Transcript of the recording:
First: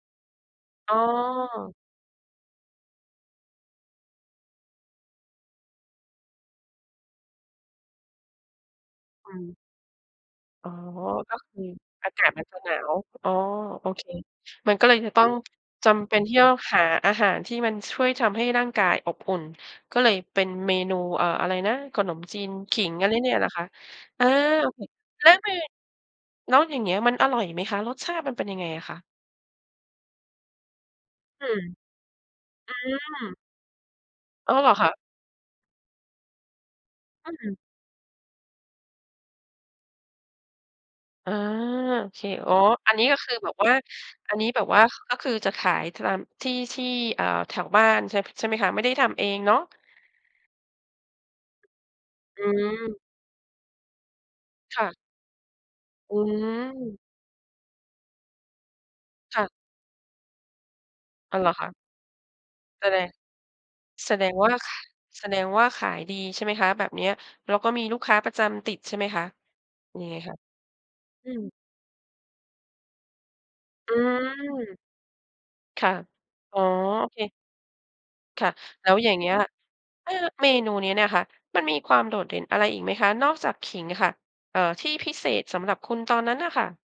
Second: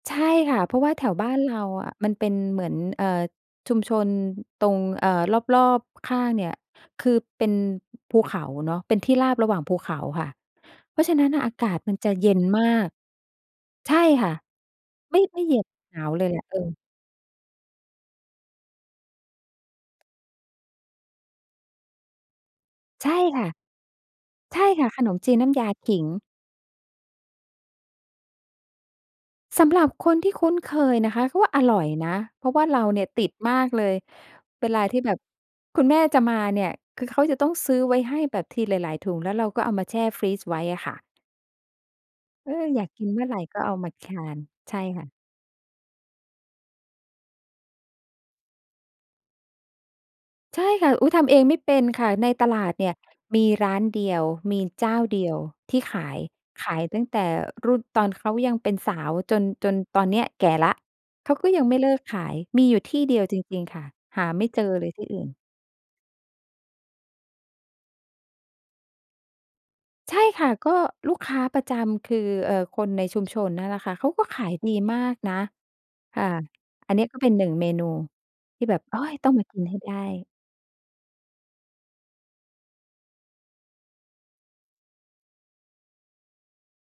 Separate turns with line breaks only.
ใช่ค่ะ เพราะว
อ
่า
๋อ
แถวบ้านเราอะ มันเป็นเหมือน เอ่อ ชุมชนตรง เอ่อ รอบ ๆ ข้างเนี่ย คือเป็นภูเขาเนาะ เป็นที่ร
อ
าบ
ื
ระ
ม
หว่างภูเขาค่ะ
อ๋อ
เพราะฉะนั้น
ก็
อะ
ค
อา
ือ
กาศมัน
อ
จะ
ากา
เย
ศ
็
ม
น
ันจะ
มา
หนา
ก
ว อ๋อ โอ
ใช่
เค
ค่ะ
มันก็เลยจะ
ไม
ต
่
้อง
ไม่เหยือบ
จ
หนา
ำเป
ว
็น
เลย
ท
แ
ี่
หละ
ต้อ
เอ
ง
อ
หาอาหารที่มันช่วยทำให้ร่างกายอบอุ่น ก็เลยเป็นเมนู เอ่อ อะไรนะ? ขนมจีนขิงอ
ใ
ะ
ช
ไร
่
เนี่ย
ค
เ
่
หร
ะ
อคะ? อา
ใช่
โอ้โฮ
ค่ะ ขนม
แล
จ
้
ี
ว
นน
ม
้
ี
ำยาขิง
แล้วอย่างเงี้ยมันอร่อยไหมคะ? รสชาติมันเป็นยังไงอะคะ?
สำหรับคนที่คุ้นเคยนะคะ เขา
อื
ว่าอ
ม
ร่อยนะ เพราะว่า
อื
เราเนี่ยติด
ม
มากเลย
อ้าว เ
เว
หรอ
ล
ค
า
ะ?
ที่แบบคุณแม่จะมาเนี่ย คือเขา
อื
จะต้อ
ม
งซื้อไว้ให้แบบทีหลาย ๆ ถุงแล้วเราก็เอามาแช่ฟรีซไว้อะค่ะ
อา โอเค
เอ
อ๋อ
อ อยาก
อัน
ก
นี
ิ
้
น
ก็
เมื่อ
ค
ไ
ือ
ร
แบ
ก
บ
็
ว
เอ
่า
ามาคา
อั
น
นนี้แบบ
ใช
ว
่
่า
ค่ะ
ก็คือจะขาย ท ตามที่ ที่ เอ่อ แถวบ้านใช่ พ ใช่ไหมคะ? ไม่ได้ทำเองเนาะ?
ใช่ค่ะ อุ๊ย ทำเองไม่เป็นค่ะ ใน
อ
ตลาดเนี่
ืม
ยมีร้านเดียว มี
ค
เ
่
จ้
ะ
าเดียวที่ขา
อื
ย
ม
ขายตั้งแต่รุ่นตอนเขายังเป็นสาวจ
ค่
น
ะ
จนตอนเนี้ยแก่แล้ว เข
อ
า
้าว เ
ก
ห
็
รอ
ย
ค
ัง
ะ
ไม่เลิกขาย มีอยู่
แส
ท
ด
ี่
ง
เดียวจริง ๆ ค่ะ
แส
ห
ด
า
ง
ไม่
ว่า
เจ
ข
อเลยที่อื
แ
่
ส
น
ดงว่า ขายดีใช่ไหมคะ? แบบเนี้ย แล้วก็มีลูกค้าประจำติดใช่ไหมคะ? ยัง
ใ
ไ
ช
ง
่
ค่ะ?
ค่ะ ก็ลูก
อื
ค้า
ม
ประจำคือ เอ่อ คนในชุมชนนั่นแหละค
อ
่ะ เขาก็ขายดี
ืม
มากนะ
ค่ะ
ค่ะ
อ๋อ
อันนี
โ
้
อ
ก
เ
็เป็
ค
น 1 เมนู
ค่ะ
ที่แบบ
แล้
โ
ว
อ
อย่
ย
างเง
ต
ี
้อ
้
ง
ย
มากินให้ได้
อ่า เมนูนี้เนี่ยค่ะ มันมีความโดดเด่นอะไรอีกไหมคะ? นอกจากขิงค่ะ เอ่อ ที่พิเศษสำหรับคุณตอนนั้นน่ะค่ะ